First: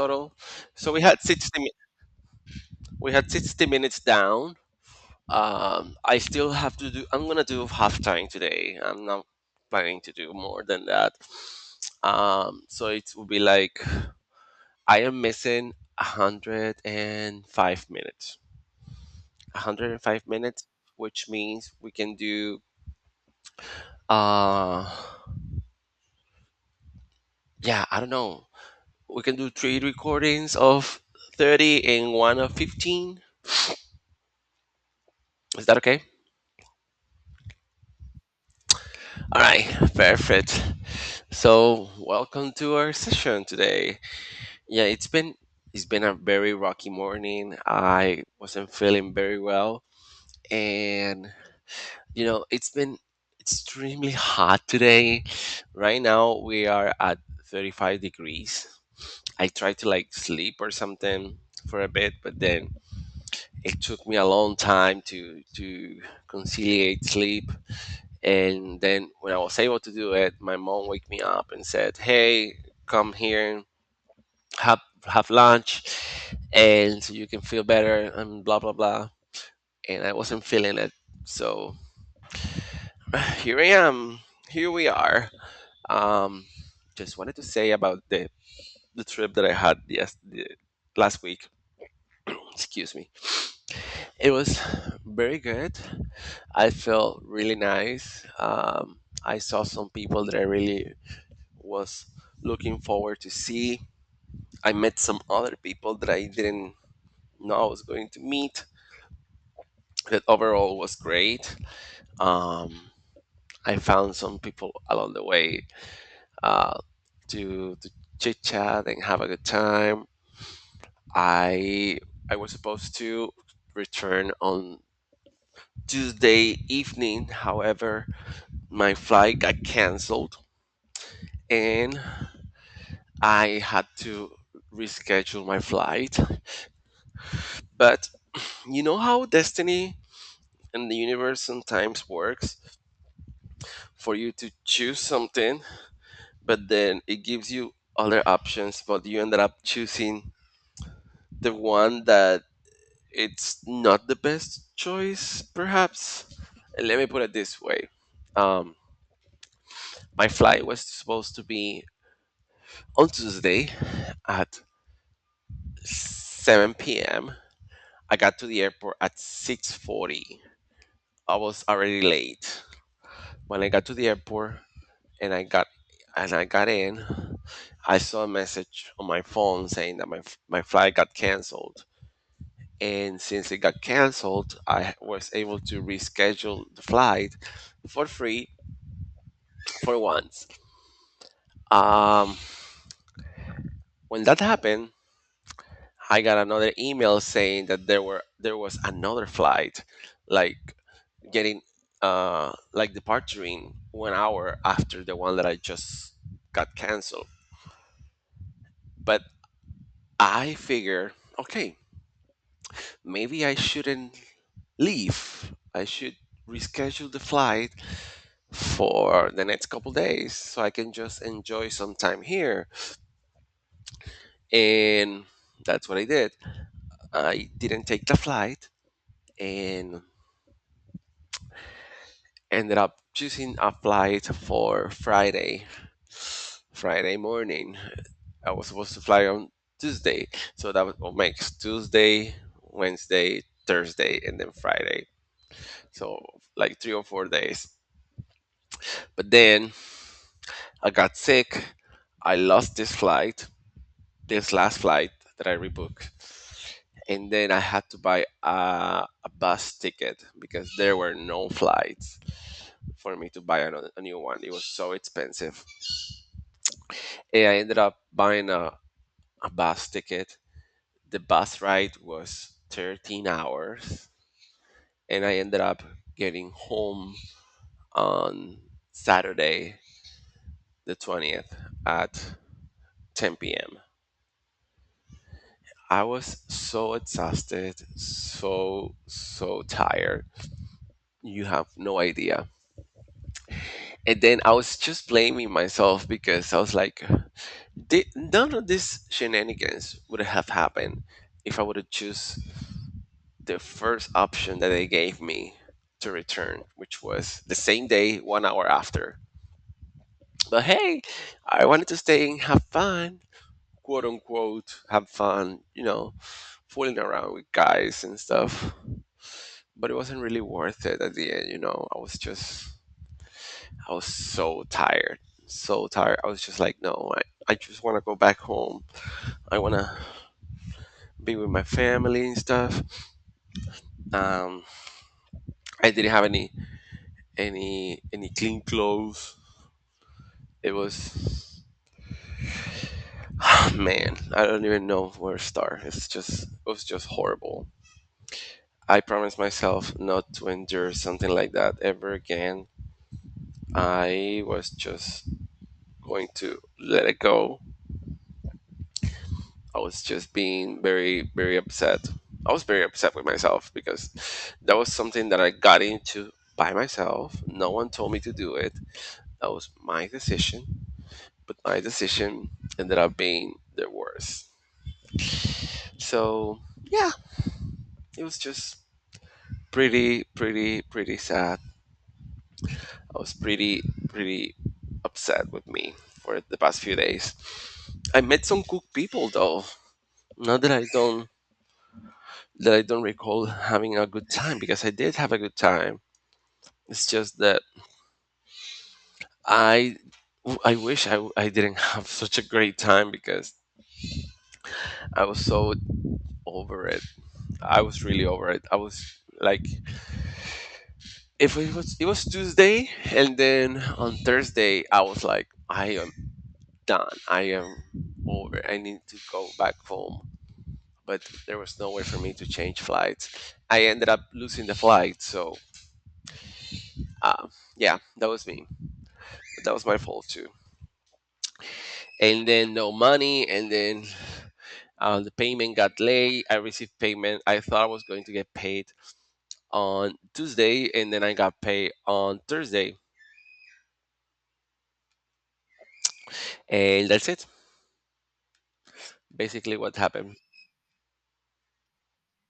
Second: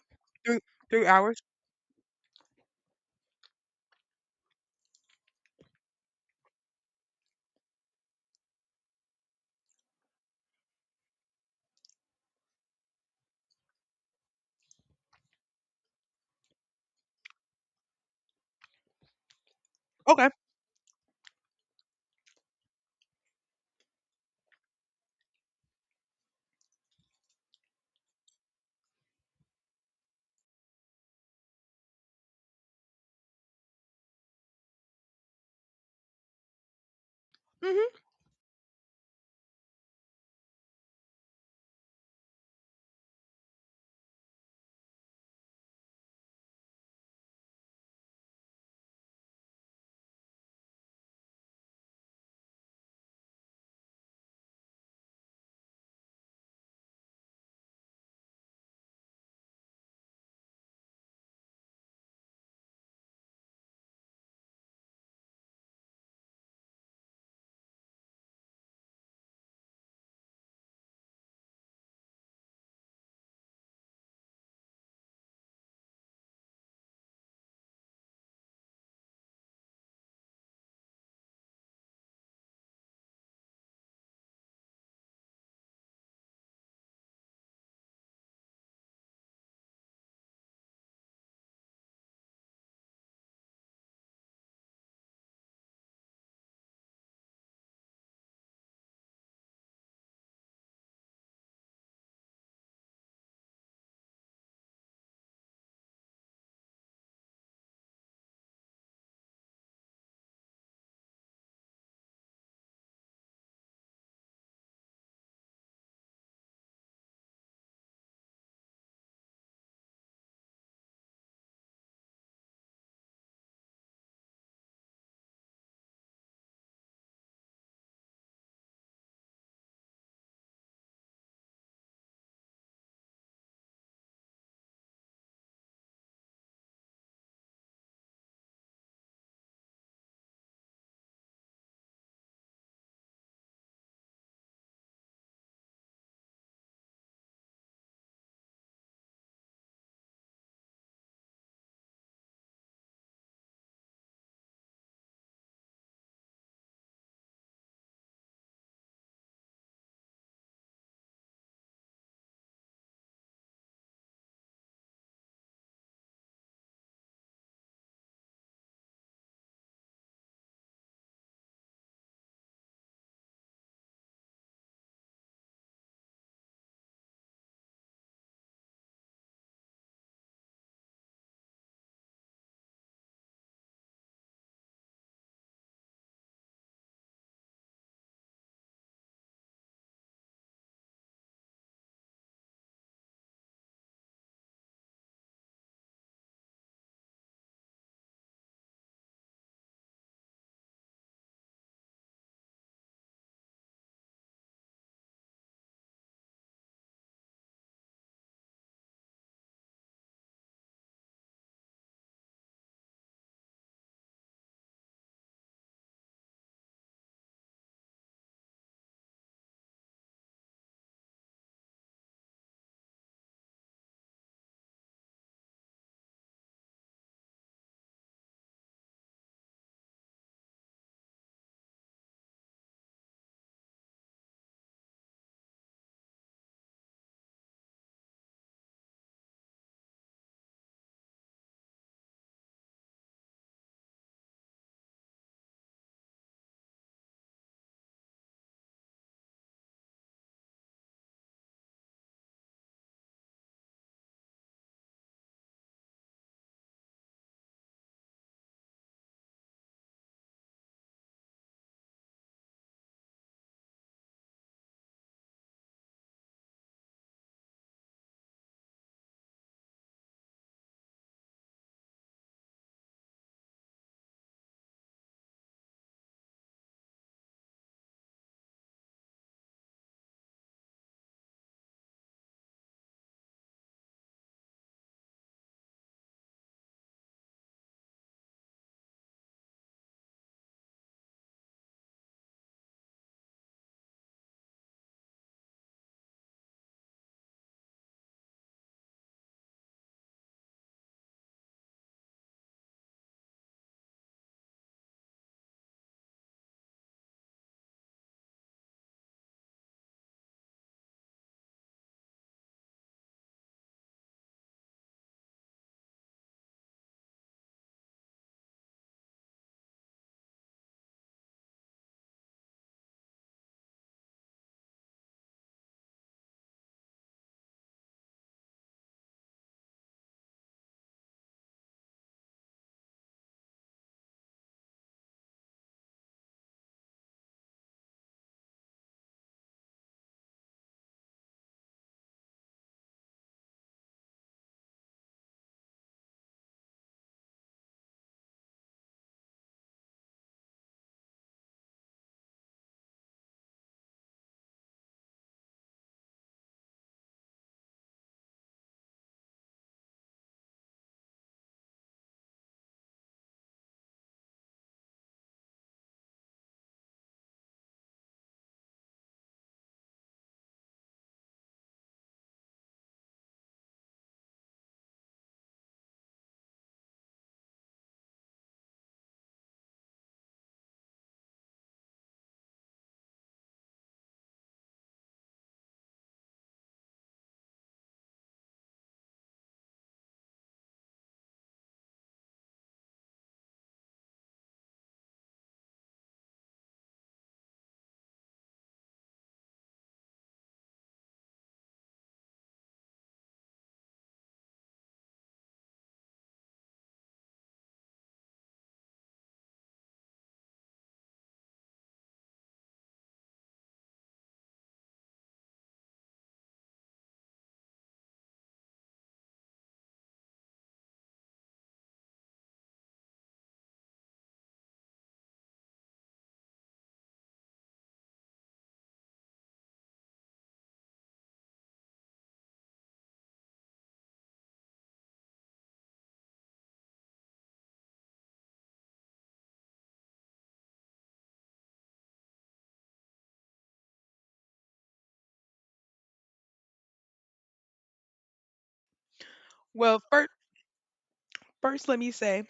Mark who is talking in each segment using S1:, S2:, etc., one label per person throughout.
S1: Total.
S2: Three
S1: So we
S2: three
S1: had
S2: hours.
S1: 60 mi- we had 60 minutes down. Um, I still have to do. I'm gonna do half time today. I'm not planning to do more than that. Um, so it will be like I am missing 105 minutes. 105
S2: Okay.
S1: minutes, which means we can do. Uh, yeah, I don't know. We can do three recordings of 30 and one of 15. Is that okay?
S2: hmm
S1: All right, perfect. So, welcome to our session today. Yeah, it's been a very rocky morning. I wasn't feeling very well, and you know, it's been extremely hot today. Right now, we are at 35 degrees. I tried to like sleep or something for a bit, but then it took me a long time to conciliate sleep. And then when I was able to do it, my mom woke me up and said, "Hey, come here, and have have lunch, and so you can feel better." And blah blah blah. And I wasn't feeling it, so here I am. Here we are. Um, just wanted to say about the trip that I had yes the, last week. Excuse me. It was very good. I felt really nice. I saw some people that I really was looking forward to see. I met some other people that I didn't know I was going to meet. That overall was great. Um, I found some people along the way uh, to chit chat and have a good time. I I was supposed to return on Tuesday evening. However, my flight got canceled and I had to reschedule my flight. But you know how destiny and the universe sometimes works for you to choose something, but then it gives you other options, but you ended up choosing the one that it's not the best choice, perhaps. Let me put it this way. Um, my flight was supposed to be on Tuesday at 7 p.m. I got to the airport at 6:40. I was already late. When I got to the airport and I got and I got in, I saw a message on my phone saying that my flight got canceled. And since it got canceled, I was able to reschedule the flight for free for once. Um, when that happened, I got another email saying that there was another flight, like getting like departing 1 hour after the one that I just got canceled. But I figure, okay, maybe I shouldn't leave. I should reschedule the flight for the next couple days so I can just enjoy some time here. And that's what I did. I didn't take the flight and ended up choosing a flight for Friday, Friday morning. I was supposed to fly on Tuesday, so that will make Tuesday, Wednesday, Thursday, and then Friday. So like 3 or 4 days. But then I got sick. I lost this flight, this last flight that I rebooked, and then I had to buy a bus ticket because there were no flights for me to buy another, a new one. It was so expensive. And I ended up buying a bus ticket. The bus ride was 13 hours, and I ended up getting home on Saturday, the 20th, at 10 p.m. I was so exhausted, so, so tired. You have no idea. And then I was just blaming myself because I was like, None of these shenanigans would have happened if I would have choose the first option that they gave me to return, which was the same day, 1 hour after. But hey, I wanted to stay and have fun. Quote unquote have fun, you know, fooling around with guys and stuff." But it wasn't really worth it, at the end, you know. I was just, I was so tired, so tired. I was just like, no, I just want to go back home. I want to be with my family and stuff. Um, I didn't have any clean clothes. It was, man, I don't even know where to start. It's just, it was just horrible. I promised myself not to endure something like that ever again. I was just going to let it go. I was just being very, very upset. I was very upset with myself because that was something that I got into by myself. No one told me to do it. That was my decision, but my decision ended up being the worst. So, yeah, it was just pretty, pretty, pretty sad. I was pretty pretty upset with me for the past few days. I met some cool people though. Not that I don't recall having a good time because I did have a good time. It's just that I I wish I didn't have such a great time because I was so over it. I was really over it. I was like if it was it was Tuesday and then on Thursday I was like I am done. I am over. I need to go back home but there was no way for me to change flights. I ended up losing the flight, so uh, yeah, that was me. That was my fault too. And then no money, and then the payment got late. I received payment. I thought I was going to get paid on Tuesday, and then I got paid on Thursday, and that's it. Basically, what
S2: Well, first,
S1: happened?
S2: first, let me say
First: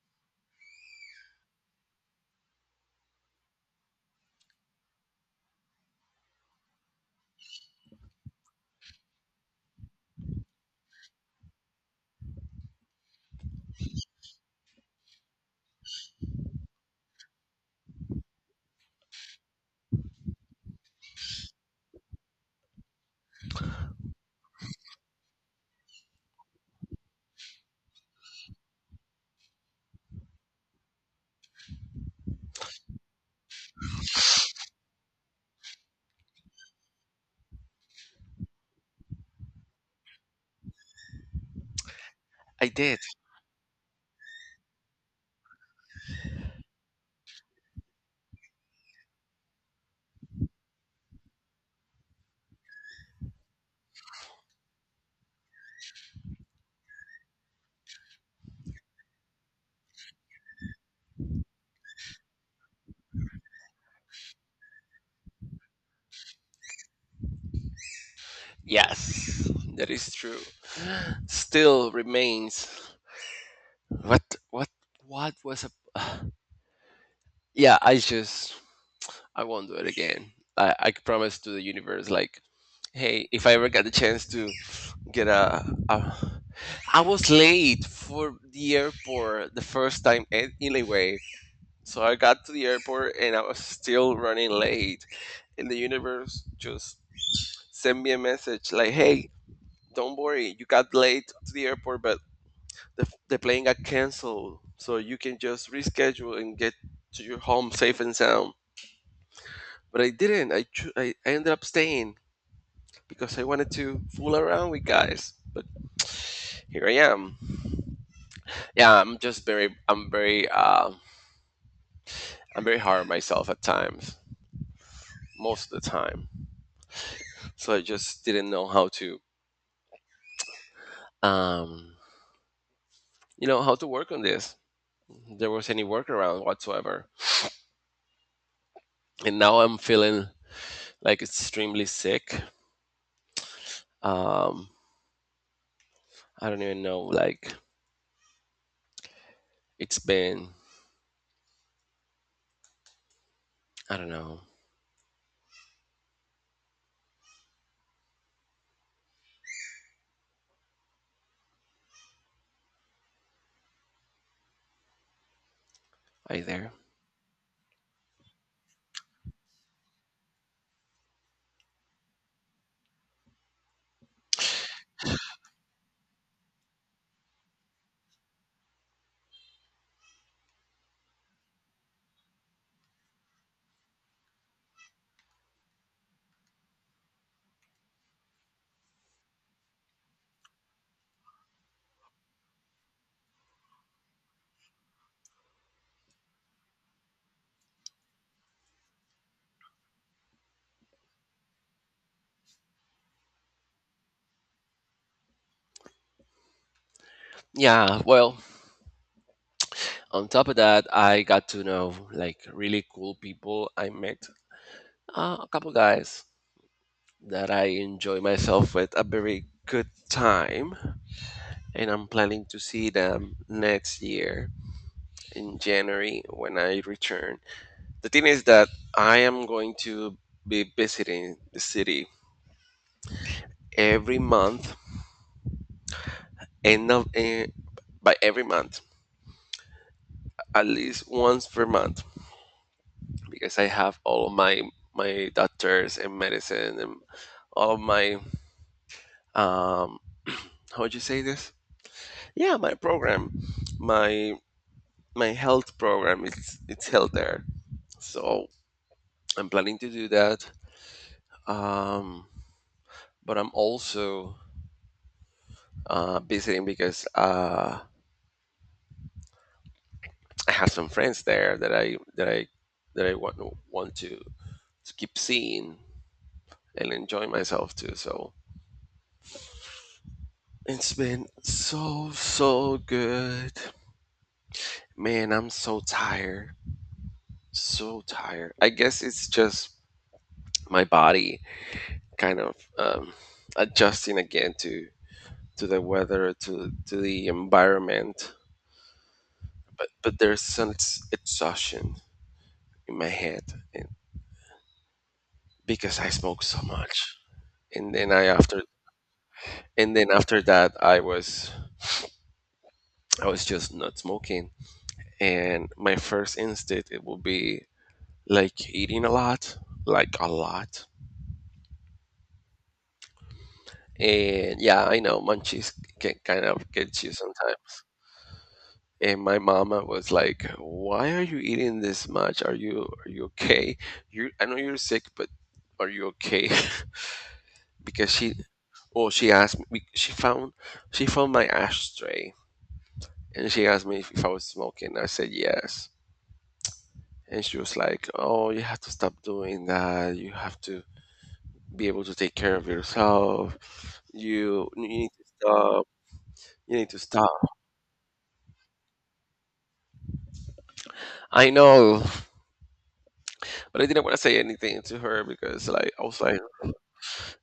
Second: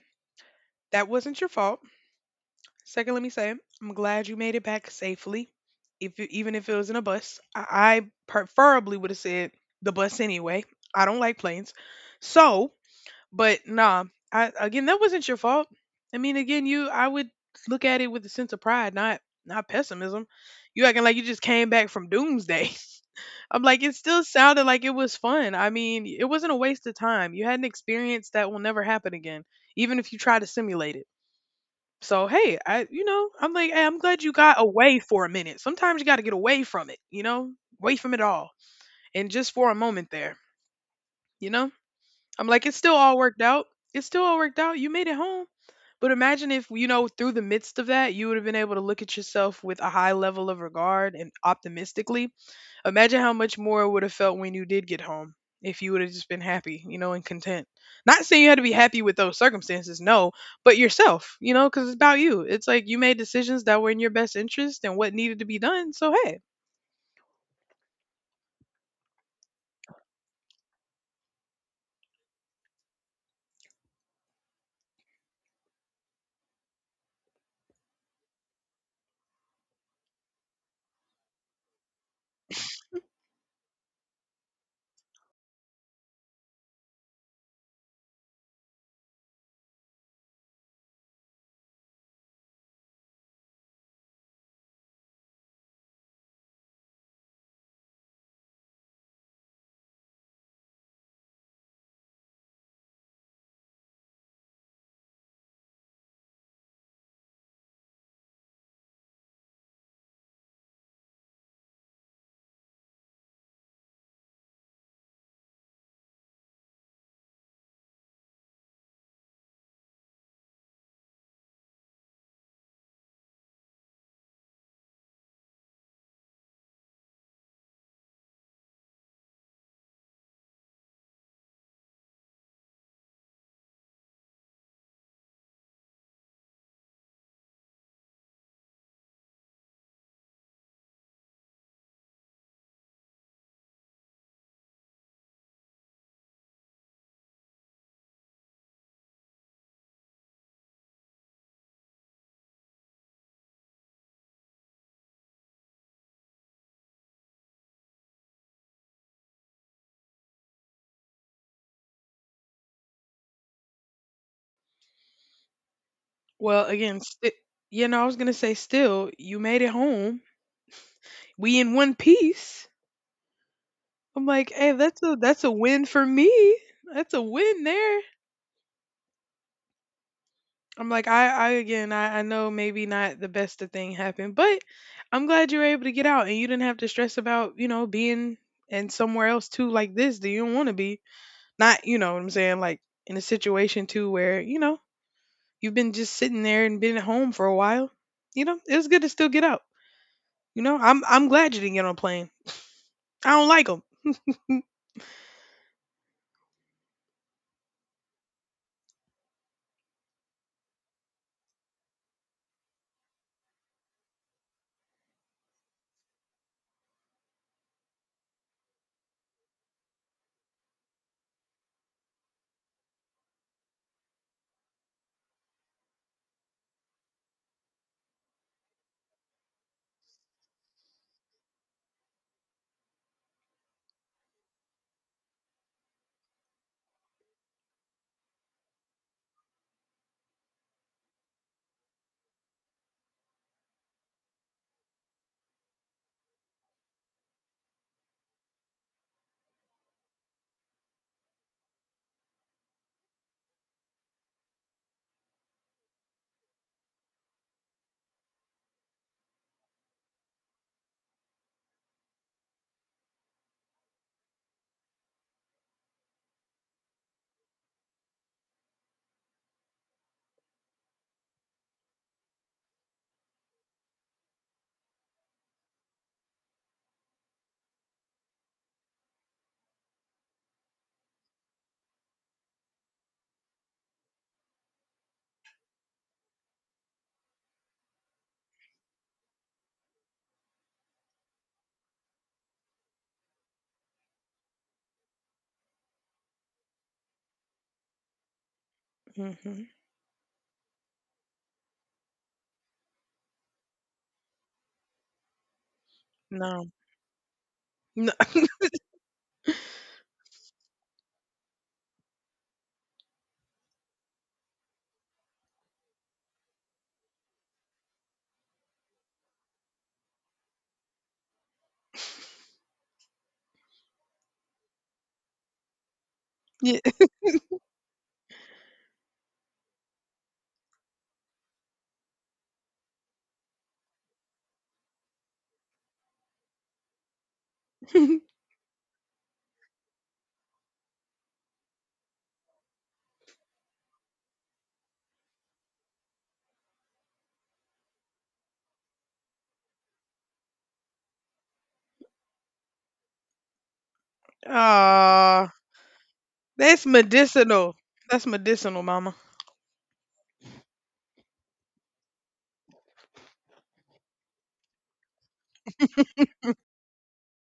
S2: that wasn't your fault. Second, let me say I'm glad you made it back safely. If you, even if it was in a bus, I preferably would have said the bus anyway. I don't like planes, so but nah. I again, that wasn't your fault. I mean, again, you I would look at it with a sense of pride, not pessimism. You acting like you just came back from doomsday. I'm like, it still sounded like it was fun. I mean, it wasn't a waste of time. You had an experience that will never happen again, even if you try to simulate it. So, hey, I, you know, I'm like, hey, I'm glad you got away for a minute. Sometimes you got to get away from it, you know, away from it all. And just for a moment there, you know, I'm like,
S1: I
S2: it still
S1: did.
S2: all worked out. It still all worked out. You made it home. But imagine if, you know, through the midst of that, you would have been able to look at yourself with a high level of regard and optimistically. Imagine how much more it would have felt when you did get home if you would have just been happy, you know, and content. Not saying you had to be happy with those circumstances, no, but yourself, you know, because it's about you. It's like you made decisions that were in your best interest and what needed to be done. So, hey,
S1: Yes, that is true. Still remains. What? What? What was a? Yeah, I just I won't do it again. I promise to the universe, like, hey, if I ever get the chance to get a I was late for the airport the first time anyway. So I got to the airport and I was still running late. And the universe just sent me a message like, hey, don't worry, you got late to the airport, but the plane got canceled. So you can just reschedule and get to your home safe and sound but I didn't. I ended up staying because I wanted to fool around with guys. But here I am. Yeah, I'm very I'm very hard on myself at times, most of the time. So I just didn't know how to um you know how to work on this. There was any workaround whatsoever, and now I'm feeling like extremely sick. Um, I don't even know. Like it's been I don't know. Are you
S2: well,
S1: there?
S2: again, you know, I was going to say, still, you made it home. We in one piece. I'm like, hey, that's a win for me. That's a win there. I'm like, I again, I know maybe not the best of thing happened, but I'm glad you were able to get out and you didn't have to stress about, you know, being in somewhere else too like this that you don't want to be. Not, you know what I'm saying, like in a situation too where, you know, you've been just sitting there and been at home for a while. You know, it was good to still get out. You know, I'm glad you didn't get on a plane. I don't like them.
S1: Yeah. Well, on top of that, I got to know like really cool people. I met a couple guys that I enjoy myself with a very good time, and I'm planning to see them next year in January when I return. The thing is that I am going to be visiting the city every month, and by every month, at least once per month. Because I have all my my doctors and medicine and all of my um how would you say this? Yeah, my program, my my health program it's held there. So I'm planning to do that. Um, but I'm also visiting because I have some friends there that I want to keep seeing and enjoy myself too. So it's been so, so good. Man, I'm so tired. So tired. I guess it's just my body kind of adjusting again to the weather, to the environment.
S2: Mm-hmm.
S1: But there's some exhaustion in my head and because I smoked so
S2: No.
S1: much. And then
S2: No.
S1: I after and then after that I was just not smoking. And my first instinct it will be like eating a lot, like a lot. And yeah, I know munchies can kind of
S2: Yeah.
S1: get you sometimes. And my mama was like, "Why are you eating this much? Are you okay? You I know you're sick, but are you okay?" Because she, well, she asked me. She found my ashtray, and she asked me if I was smoking. I said yes, and she was like, "Oh, you have to stop doing that. You have to be able to take care of yourself. You need to
S2: Ah,
S1: stop. You
S2: that's
S1: need to stop."
S2: medicinal. That's medicinal, mama.
S1: I know, but I didn't want to say anything to her because like I was like,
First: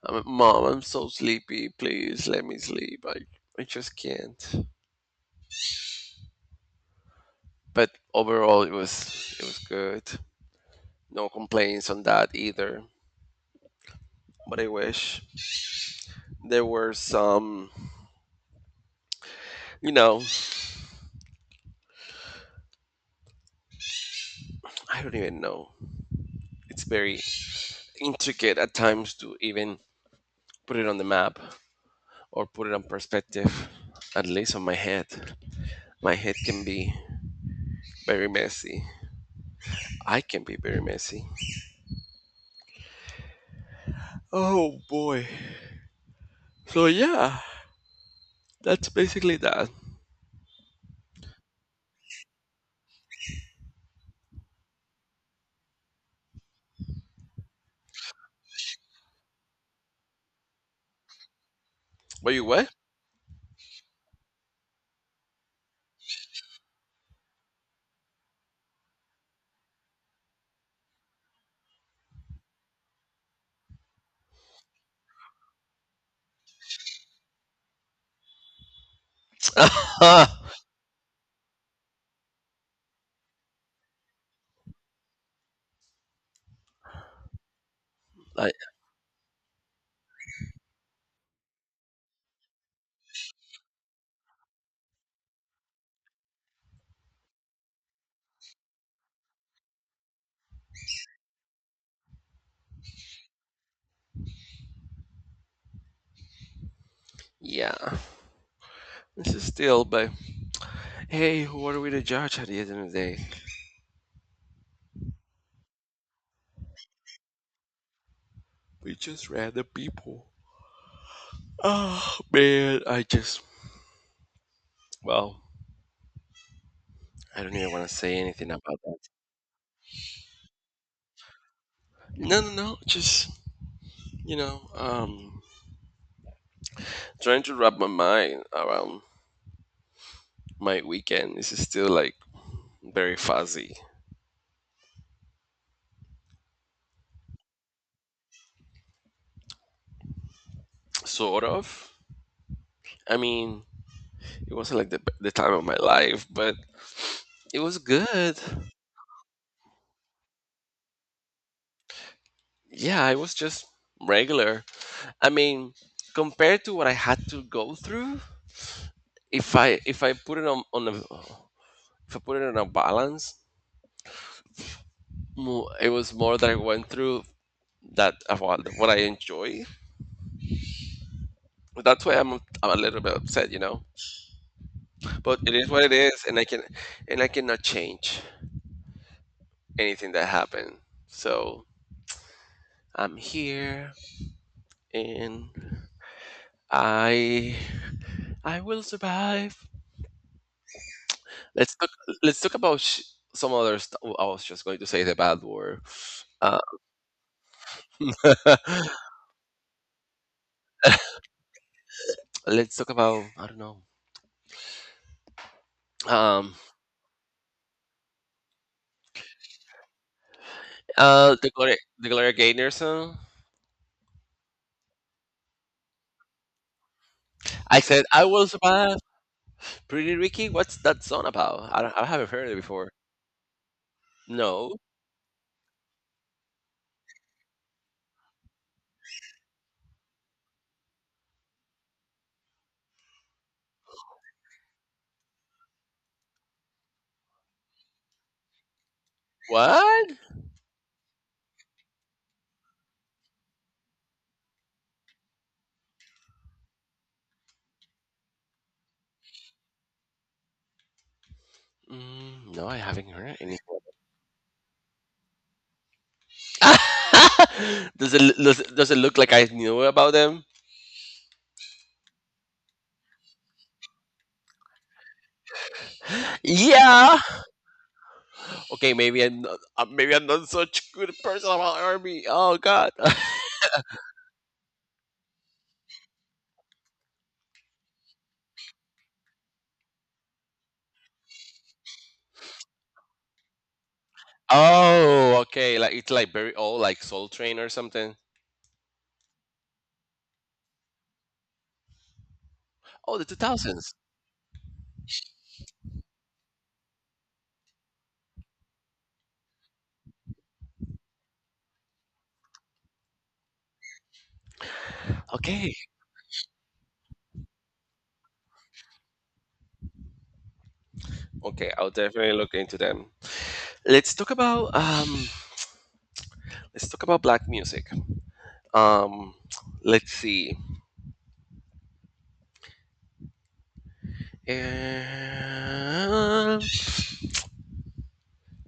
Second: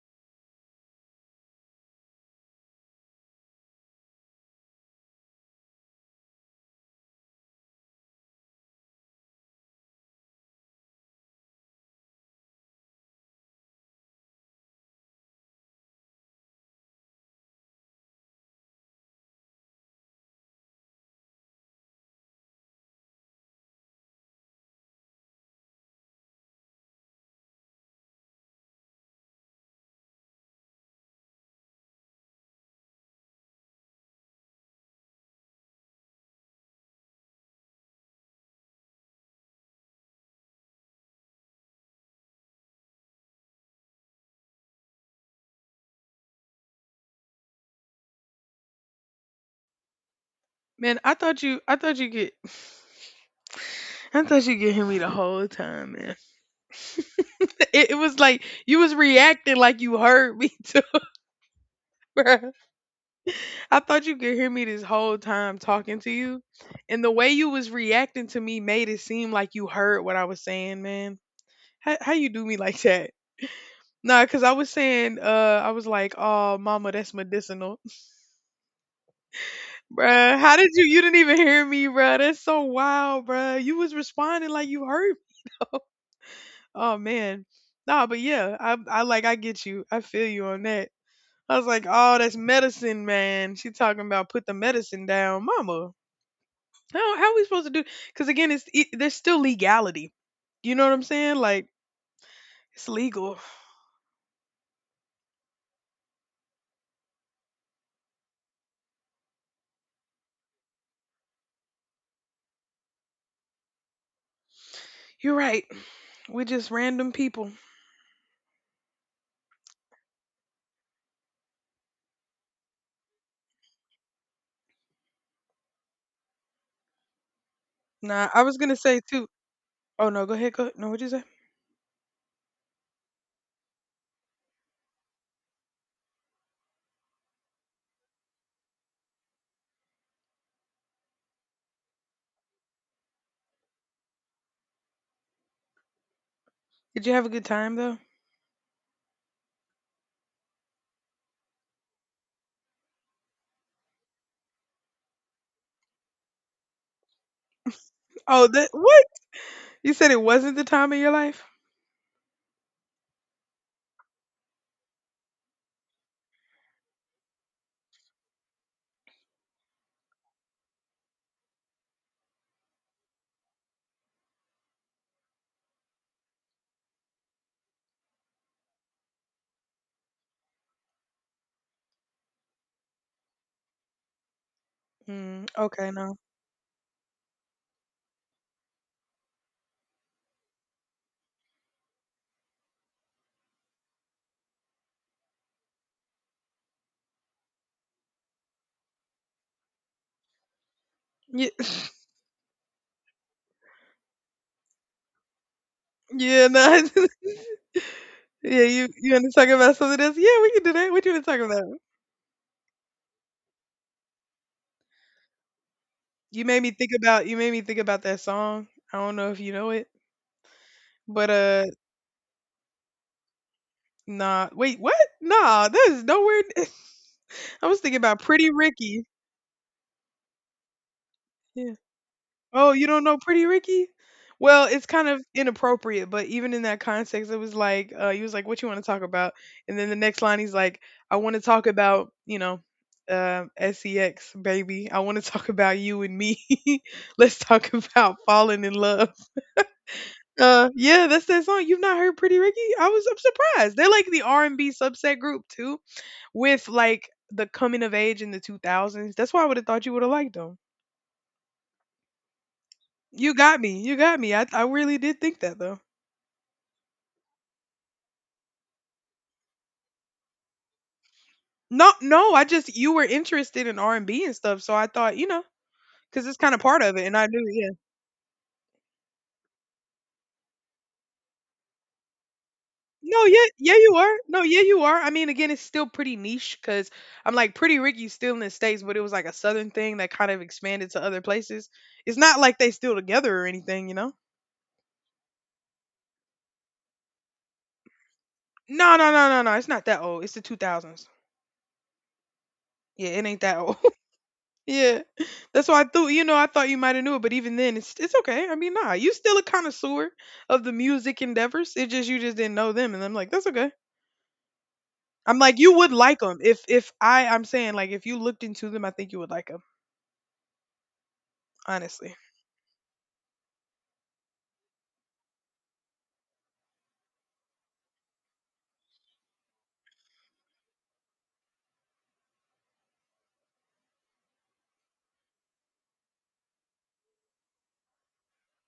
S1: "Mom, I'm so sleepy. Please let me sleep. I just can't." But overall, it was good. No complaints on that either. But I wish there were some, you know, I don't even know. It's very intricate at times to even put it on the map. Or put it on perspective, at least on my head. My head can be very messy. I can be very messy. Oh boy. So yeah, that's basically that.
S2: Man, I thought you get. I thought you could hear me the whole time, man. It was like you was reacting like you heard me too,
S1: But you
S2: bruh.
S1: what?
S2: I thought you could hear me this whole time talking to you. And the way you was reacting to me made it seem like you heard what I was saying, man. How you do me like that? Nah, cause I was saying, I was like, "Oh, mama, that's medicinal, bruh." How did you? You didn't even hear me, bruh. That's so wild, bruh. You was responding like you heard. Oh man. Nah, but
S1: like
S2: yeah, I get you. I feel you on that. I was like, oh, that's medicine, man. She talking about put the medicine down, mama. How we supposed to do? Because again, there's still legality. You know what I'm saying? Like it's legal.
S1: yeah. This is still but Hey, who are we to judge at the end of the day?
S2: You're right. We're just random people.
S1: We just random people. Oh man, I just well, I don't even want to say
S2: Nah, I
S1: anything
S2: was gonna
S1: about that.
S2: say too. Oh no, go ahead. Go. No, what'd you say?
S1: No, no, no, just you know, um trying to wrap my mind around my weekend is still like very fuzzy,
S2: Did you have a good time though?
S1: sort of. I mean, it wasn't like the time of my life, but it was good.
S2: Oh, that what? You said it wasn't the time of your life.
S1: Yeah, it was just regular. I mean, compared to what I had to go through, if I put it on a balance, it was more that I went through that of what I enjoy. That's why I'm a little bit upset. But
S2: Mm,
S1: it is what it
S2: okay, no.
S1: is, and I cannot change anything that happened. So I'm here and I I will survive.
S2: Yeah,
S1: Let's talk let's talk about some other stuff. I was just going to say the bad word.
S2: yeah,
S1: Uh,
S2: no. Yeah, you wanna talk about something else? Yeah, we can do that. What you wanna talk about?
S1: let's talk about I don't know. Um
S2: You made me think about that song. I don't know if you know it, but,
S1: the Gloria, the Gloria Gaynor song.
S2: nah. Wait, what? Nah, that is nowhere. I
S1: I
S2: was thinking
S1: said
S2: about
S1: I will
S2: Pretty
S1: survive.
S2: Ricky.
S1: Pretty Ricky, what's that song about?
S2: Yeah.
S1: I don't, I haven't heard it
S2: Oh, you
S1: before.
S2: don't know Pretty Ricky? Well,
S1: No.
S2: it's kind of inappropriate, but even in that context, it was like, he was like, "What you want to talk about?" And then the next line, he's like, "I want to talk about, you know, uh, sex, baby. I want to talk about you and me. Let's talk about falling in love."
S1: What?
S2: Yeah, that's that song. You've not heard Pretty Ricky? I'm surprised. They're like the R and B subset group too, with like the coming of age in the 2000s. That's why I would have thought you would have liked them.
S1: Mm, no, I haven't
S2: You
S1: heard any.
S2: got me. You got me. I really did think that though.
S1: Does it look like I knew about them?
S2: No, no, I just you were interested in R&B and B and stuff, so I thought, you know, because it's kinda part of it, and
S1: Yeah.
S2: I knew, yeah.
S1: Okay, maybe I'm not such good person about army. Oh God.
S2: No, yeah, yeah, you are. No, yeah, you are. I mean, again, it's still pretty niche because 'cause I'm like, Pretty Ricky's still in the States, but it was like a Southern thing that kind of expanded to other places. It's not like they still together or anything, you know?
S1: Oh, okay. Like it's like very old, like Soul Train or something.
S2: No, no, no, no, no, it's not that old, it's the 2000s. Yeah,
S1: Oh, the
S2: it
S1: two
S2: ain't that old.
S1: thousands.
S2: Yeah, that's why I thought you know I thought you might have knew it, but even then, it's okay. I mean, nah, you still a connoisseur of the music endeavors. It just you just didn't know them, and I'm like, that's okay. I'm like,
S1: Okay,
S2: you would like them if I'm saying like if you looked into them, I think you would like them.
S1: okay. I'll
S2: Honestly,
S1: definitely look into them. Let's talk about um. Let's talk about black music. Um, let's see. Um,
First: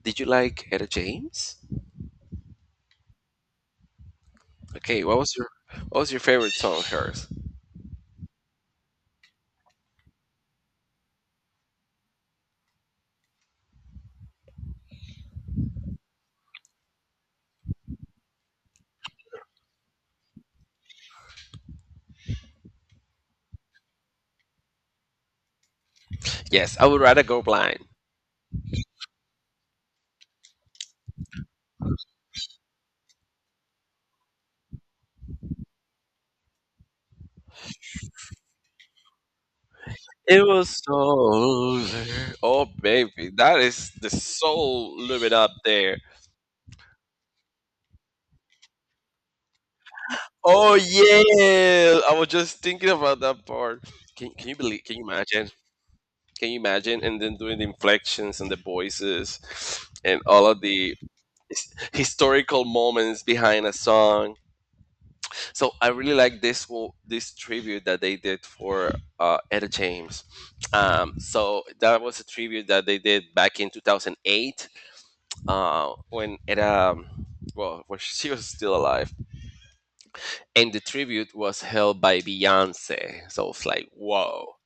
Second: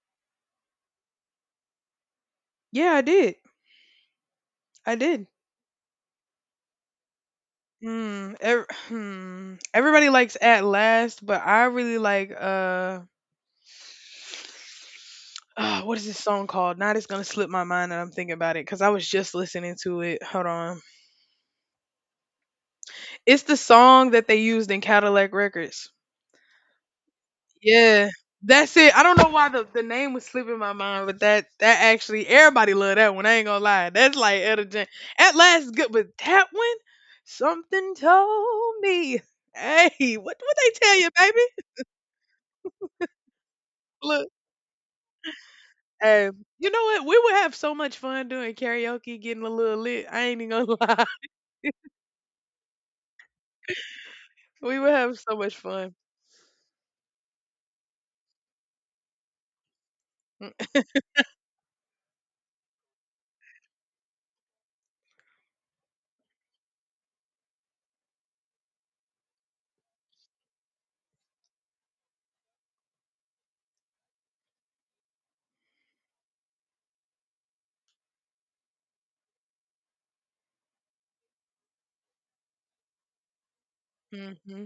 S1: did you like Etta James?
S2: yeah, I did, I
S1: Okay, what
S2: did.
S1: was your what was your favorite song of hers?
S2: Hmm. Hmm. Everybody likes At Last, but I really like uh, what is this song called? Now it's gonna slip my mind, that I'm thinking about it because I was just listening to it. Hold on. It's the song that they used in Cadillac Records.
S1: Yes, I would rather go blind.
S2: Yeah. That's it. I don't know why the name was slipping my mind, but that actually everybody love that one. I ain't gonna lie. That's like Elder Jam. At last good but that one, something told me. Hey, what
S1: It
S2: what they
S1: was so
S2: tell you, baby?
S1: lonely. Oh baby, that is the
S2: Look,
S1: soul limit up there.
S2: hey, you know what? We would have so much fun doing karaoke, getting a little lit. I ain't even
S1: Oh
S2: gonna lie.
S1: yeah, I was just thinking about that part. Can you
S2: We
S1: believe?
S2: would
S1: Can you
S2: have so
S1: imagine?
S2: much fun.
S1: Can you imagine? And then doing the inflections and the voices, and all of the historical moments behind a song. So I really like this tribute that they did for Etta James. So that was a tribute that they did back in 2008 when Etta, well, when she was still alive, and the tribute was held by Beyonce. So it's like whoa.
S2: Mm-hmm.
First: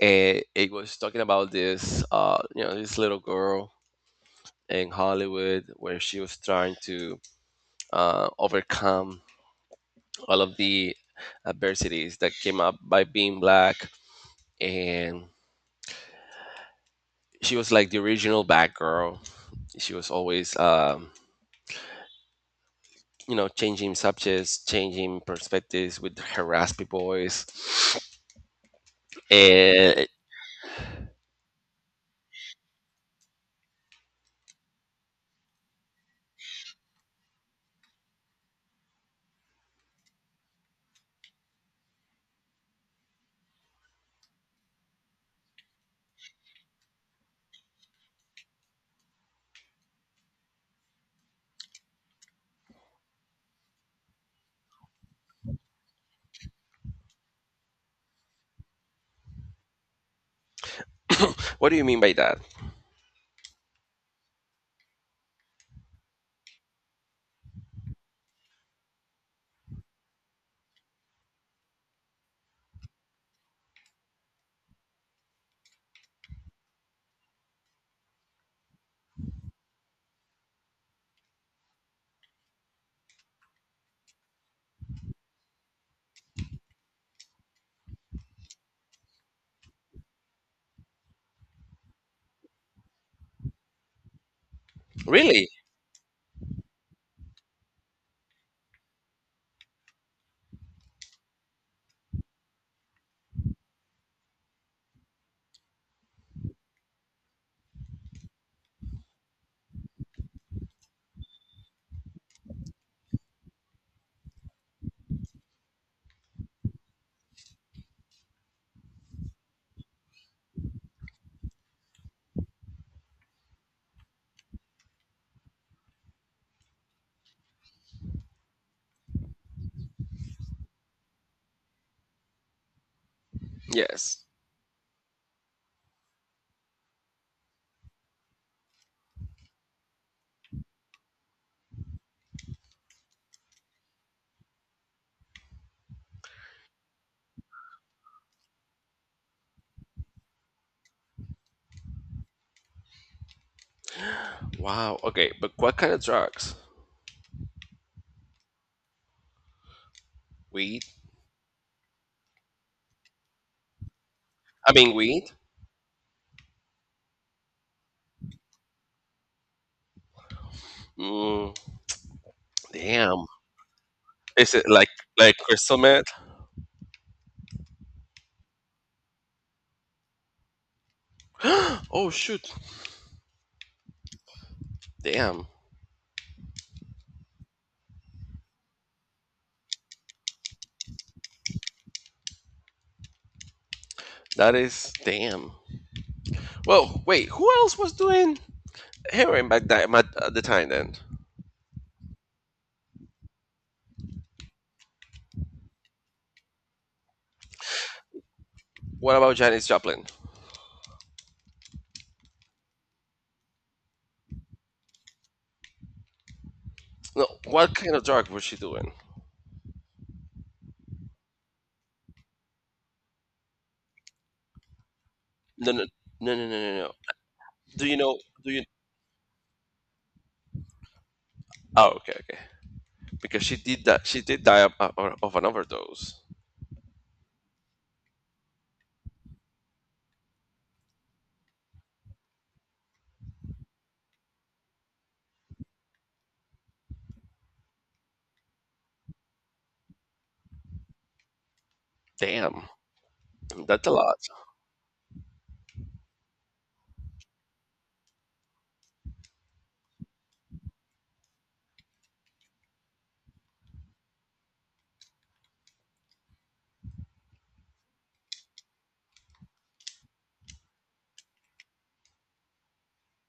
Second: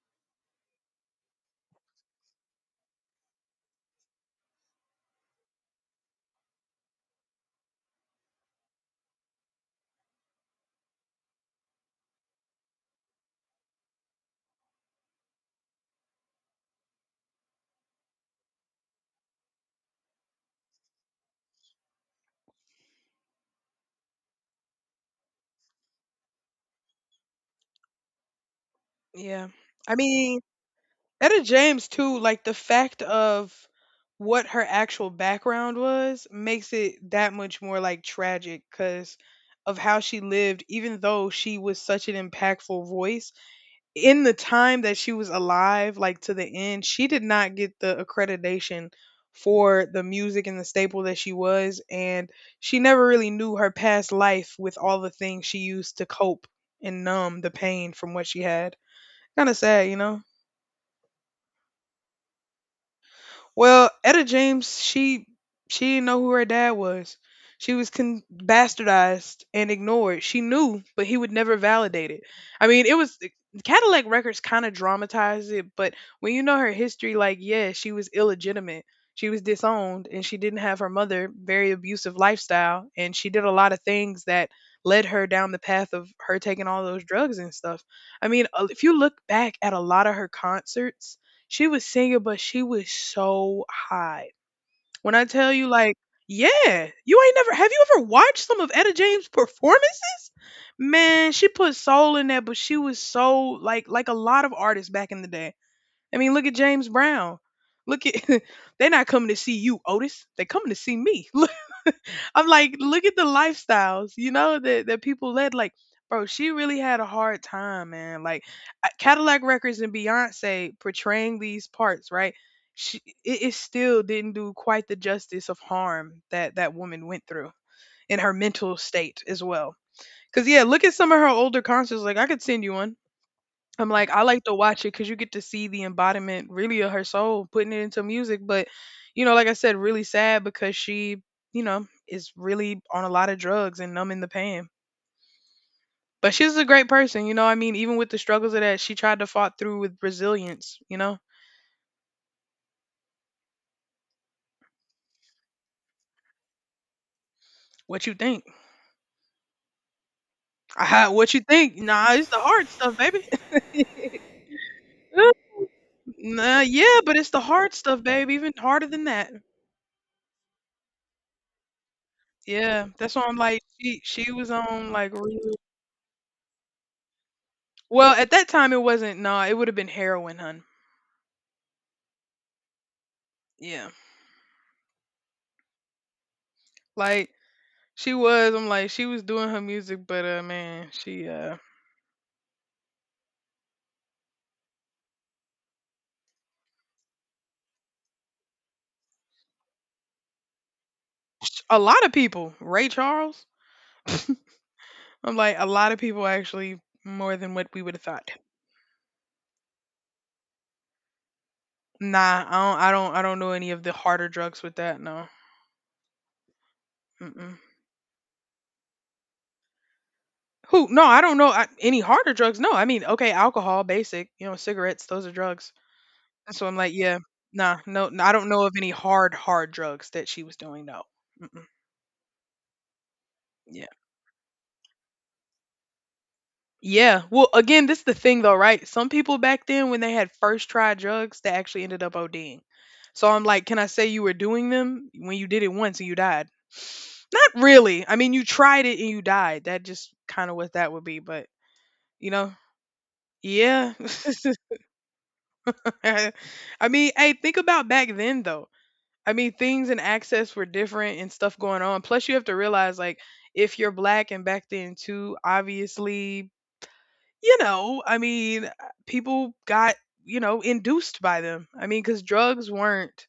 S1: And it was talking about this little girl in Hollywood where she was trying to overcome all of the adversities that came up by being black, and she was like the original Batgirl. She was always, changing subjects, changing perspectives with her raspy voice.
S2: Yeah. I
S1: And
S2: mean, Etta James too, like the fact of what her actual background was makes it that much more like tragic because of how she lived, even though she was such an impactful voice. In the time that she was alive, like to the end, she did not get the accreditation for the music and the staple that she was. And she never really knew her past life with all the things she used to cope and numb the pain from what she had. Kind of sad, you know?
S1: what do you mean by that?
S2: Well, Etta James, she didn't know who her dad was. She was bastardized and ignored. She knew, but he would never validate it. I mean, it was Cadillac Records kind of dramatized it, but when you know her history, like yeah, she was illegitimate. She was disowned, and she didn't have her mother. Very abusive lifestyle, and she did a lot of things that led her down the path of her taking all those drugs and stuff. I mean, if you look back at a lot of her concerts, she was singing, but she was so high. When I
S1: Really?
S2: tell you, like, yeah, you ain't never have you ever watched some of Etta James' performances? Man, she put soul in that, but she was so like a lot of artists back in the day. I mean, look at James Brown. Look at. They're not coming to see you, Otis. They're coming to see me. I'm like, look at the lifestyles, you know, that people led. Like, bro, she really had a hard time, man. Like, Cadillac Records and Beyonce portraying these parts, right? It still didn't do quite the justice of harm that that woman went through in her mental state as well. Because, yeah, look at some of her older concerts. Like, I could send you one. I'm like, I
S1: Yes.
S2: like to watch it because you get to see the embodiment really of her soul putting it into music. But, you know, like I said, really sad because you know, is really on a lot of drugs and numbing the pain. But she's a great person, you know. I mean, even with the struggles of that, she tried to fought through with resilience, you know.
S1: Wow. Okay, but what kind of drugs?
S2: What you think?
S1: Weed?
S2: Ah, what you think? Nah, it's the hard stuff, baby.
S1: I mean, weed.
S2: Nah, yeah, but it's the hard stuff, babe. Even harder than that.
S1: Mm,
S2: Yeah, that's why
S1: damn.
S2: I'm like, she was
S1: Is it like
S2: on like
S1: like
S2: real.
S1: crystal meth?
S2: Well, at that time it wasn't nah, it would have been heroin, hun.
S1: Oh shoot.
S2: Yeah.
S1: Damn.
S2: Like she was, I'm like, she was doing her music, but man, she
S1: That is damn. Well, wait. Who else was doing heroin back that at the time then?
S2: a lot of people, Ray Charles. I'm like, a lot of people actually more than what we would have thought.
S1: What about Janis Joplin?
S2: Nah, I don't know any of the harder drugs with that, no.
S1: No,
S2: Mm-mm.
S1: what kind of drug was she doing?
S2: Who? No, I don't know I, any harder drugs. No, I mean, okay, alcohol, basic, you know, cigarettes, those are
S1: No,
S2: drugs.
S1: no, no, no, no,
S2: So I'm
S1: no, no.
S2: like, yeah, nah,
S1: Do you
S2: no,
S1: know?
S2: I don't
S1: Do you?
S2: know of any hard, hard drugs that she was doing. No. Mm-mm.
S1: Oh, okay, okay. Because she did
S2: Yeah.
S1: that. She did die of an overdose.
S2: Yeah. Well, again, this is the thing though, right? Some people back then when they had first tried drugs, they actually ended up ODing. So I'm like, can I say you were doing them when you did it once and you died? Not really. I mean, you tried it and you died. That just kind of what that would be, but you know,
S1: Damn, that's a
S2: yeah.
S1: lot.
S2: I mean, hey, think about back then though. I mean, things and access were different and stuff going on. Plus, you have to realize like if you're black and back then too, obviously you know, I mean, people got, you know, induced by them. I mean, because drugs weren't,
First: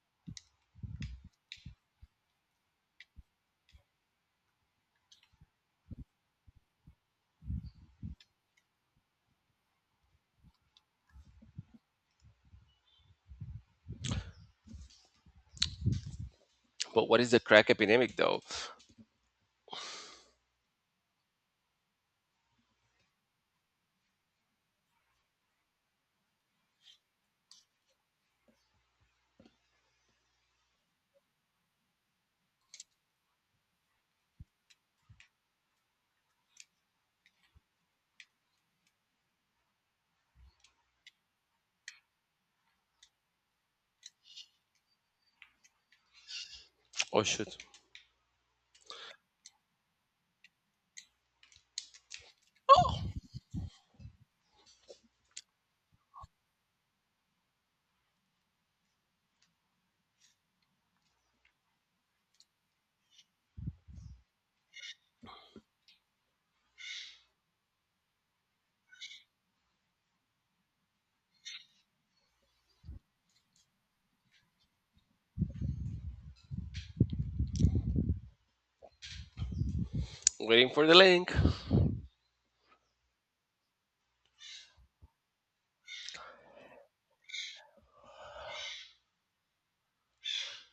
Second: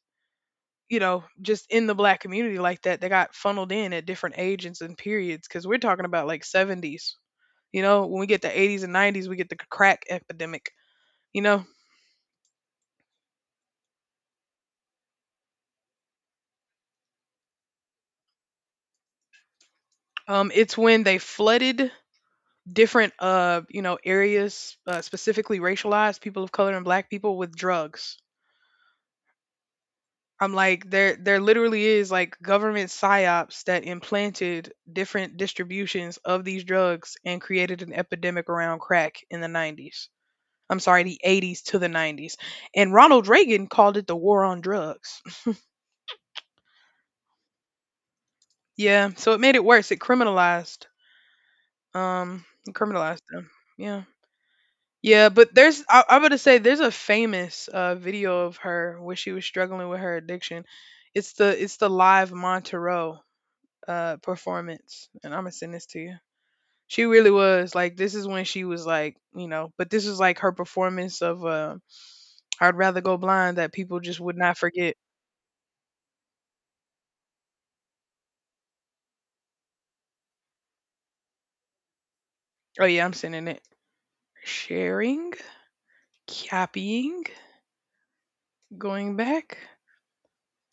S2: you know, just in the black community like that. They got funneled in at different ages and periods because we're talking about like 70's. You know, when we get to 80's and 90's, we get the crack epidemic. You know,
S1: But what is the crack epidemic, though?
S2: it's when they flooded different, you know, areas, specifically racialized people of color and black people with drugs. I'm like, there literally is like government psyops that implanted different distributions of these drugs and created an epidemic around crack in the 90's. I'm sorry, the 80's to the 90's. And Ronald Reagan called it the war on drugs.
S1: Oh shoot!
S2: Yeah, so it made it worse. It
S1: Oh,
S2: criminalized them. Yeah. Yeah, but there's I, I'm gonna say there's a famous video of her where she was struggling with her addiction. It's the live Montero performance and I'm gonna send this to you. She really was like this is when she was like, you know, but this is like her performance of I'd rather go blind that people just would not forget.
S1: waiting for the link.
S2: Oh yeah, I'm sending it. Sharing, copying, going back.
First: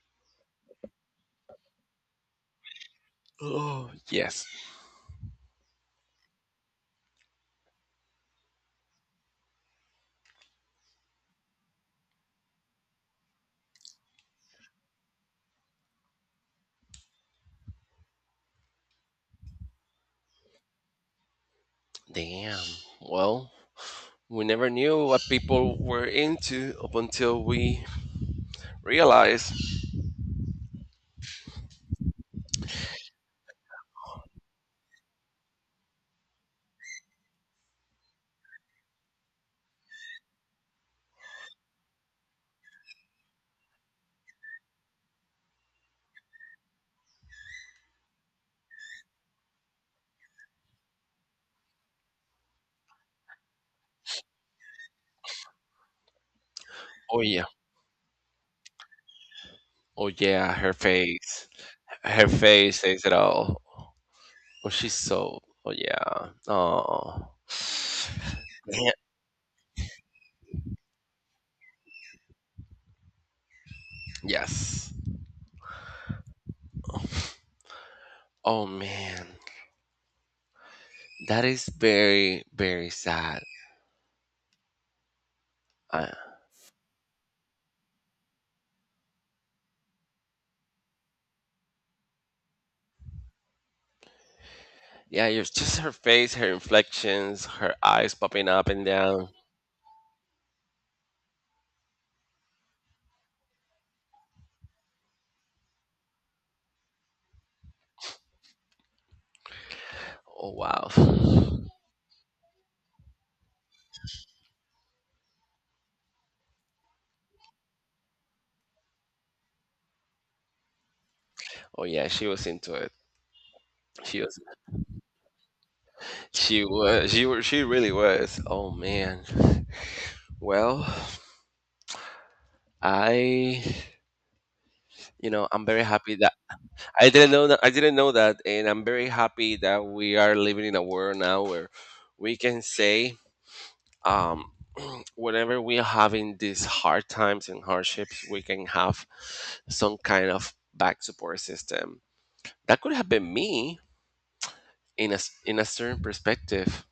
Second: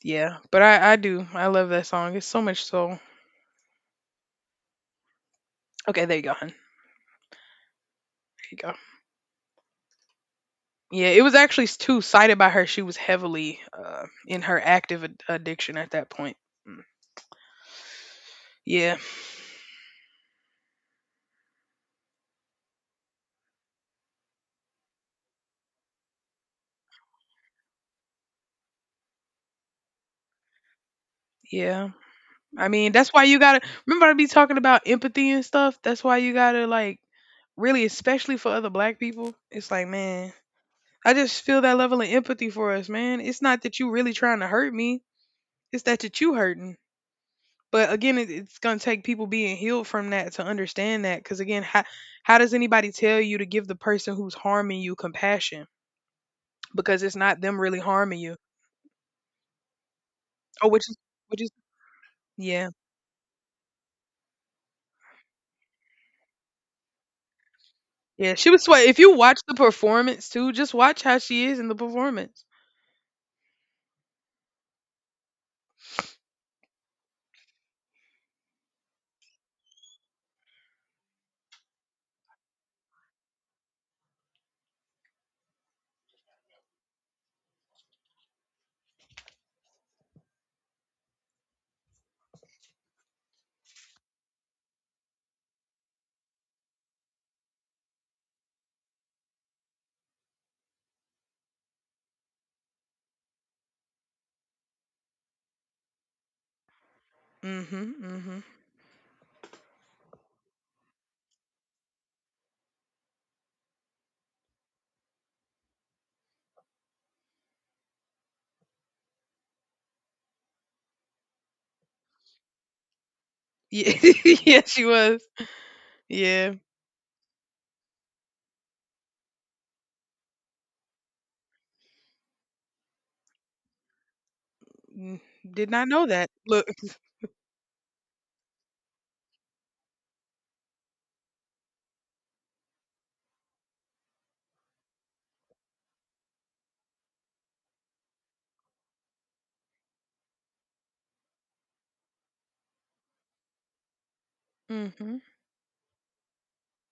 S2: Yeah, but I do. I love that song. It's so much soul.
S1: Oh yes.
S2: Okay, there you go, hun. There you go. Yeah, it was actually too cited by her. She was heavily in her active addiction at that point. Mm. Yeah,
S1: Damn. Well, we never knew what people were into up until we realized.
S2: yeah. I mean, that's why you gotta remember I be talking about empathy and stuff. That's why you gotta like really, especially for other black people. It's like, man, I just feel that level of empathy for us, man. It's not that you really trying to hurt me. It's that you hurting. But again, it's gonna take people being healed from that to understand that. Because again, how does anybody tell you to give the person who's harming you compassion? Because it's
S1: Oh
S2: not
S1: yeah.
S2: them really harming you.
S1: Oh yeah,
S2: Oh,
S1: her
S2: which is which
S1: face.
S2: is
S1: Her
S2: yeah.
S1: face says it all. Oh, she's so. Oh yeah. Oh.
S2: Yeah, she was sweat.
S1: Man.
S2: If you watch the performance too, just watch how she is in the performance.
S1: Yes. Oh man, that is very very sad. Uh, yeah, it's just her face, her inflections, her eyes popping up and down.
S2: Mhm, mhm.
S1: Oh wow. Oh yeah, she was into it.
S2: Ye
S1: She was.
S2: yeah, she was. Yeah,
S1: She was. She was. She really was. Oh man. Well, I.
S2: mm,
S1: I'm
S2: did
S1: very
S2: not know
S1: happy
S2: that.
S1: that.
S2: Look,
S1: I didn't know that. I didn't know that, and I'm very happy that we are living in a world now where we can say, um, whenever we are having these hard times and hardships, we can have some kind of back support system. That could have been me in a
S2: mhm.
S1: s- in a certain perspective,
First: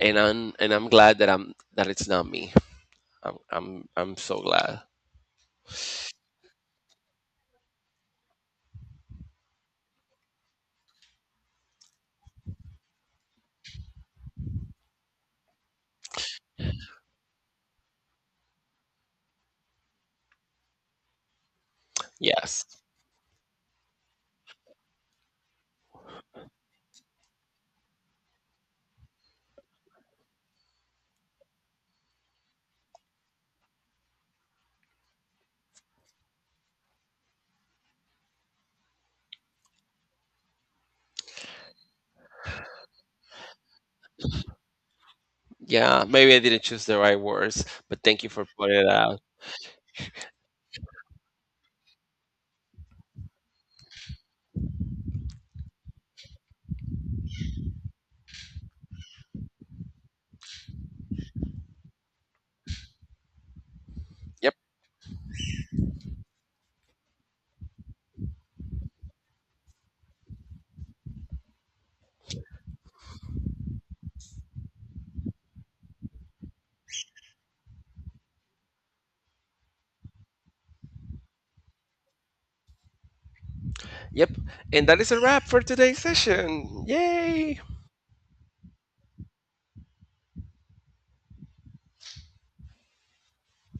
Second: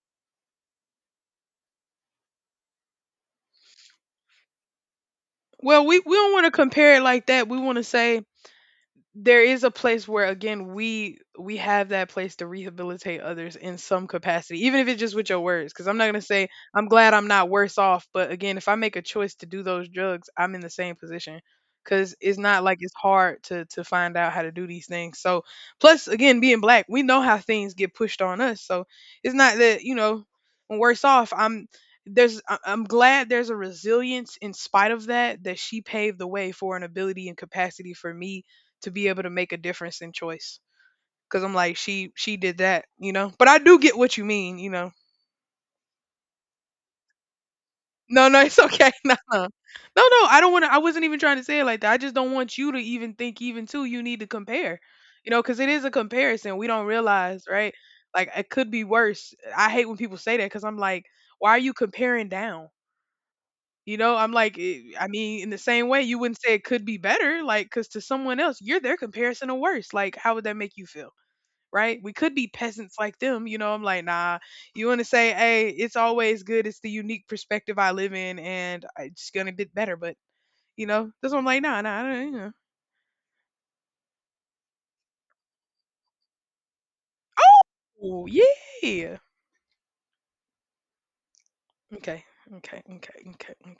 S1: and I'm glad that it's not me. I'm so glad.
S2: Well, we don't wanna compare it like that, we wanna say there is a place where again we have that place to rehabilitate others in some capacity even if it's just with your words because I'm not going to say I'm glad I'm not worse off, but again if I make a choice to do those drugs I'm in the same position, because it's
S1: Yes.
S2: not like it's hard to find out how to do these things. So plus again being black we know how things get pushed on us, so it's not that you know I'm worse off. I'm glad there's a resilience in spite of that, that she paved the way for an ability and capacity for me to be able to make a difference in choice. Cause I'm like, she did that, you know. But I do get what you mean, you know.
S1: Yeah. Maybe I didn't choose the right words, but thank you
S2: No, no,
S1: for
S2: it's
S1: pointing it
S2: okay. No,
S1: out.
S2: no, no, no. I don't want to. I wasn't even trying to say it like that. I just don't want you to even think, even too. You need to compare, you know, because it is a comparison. We don't realize, right? Like it could be worse. I hate when people say that because I'm like, why are you comparing down? You know, I'm
S1: Yep.
S2: like, eh, I mean, in the same way, you wouldn't say it could be better, like, because to someone else, you're their comparison or worse. Like, how would that make you feel? Right? We could be peasants like them, you know. I'm like, nah. You want to say, hey, it's always good. It's the unique perspective I live in, and it's gonna get better. But you know, that's what I'm like, nah, nah. I don't, you know.
S1: Yep. And that is a wrap for today's session. Yay!
S2: Oh yeah. Okay. Okay. Okay. Okay. Okay.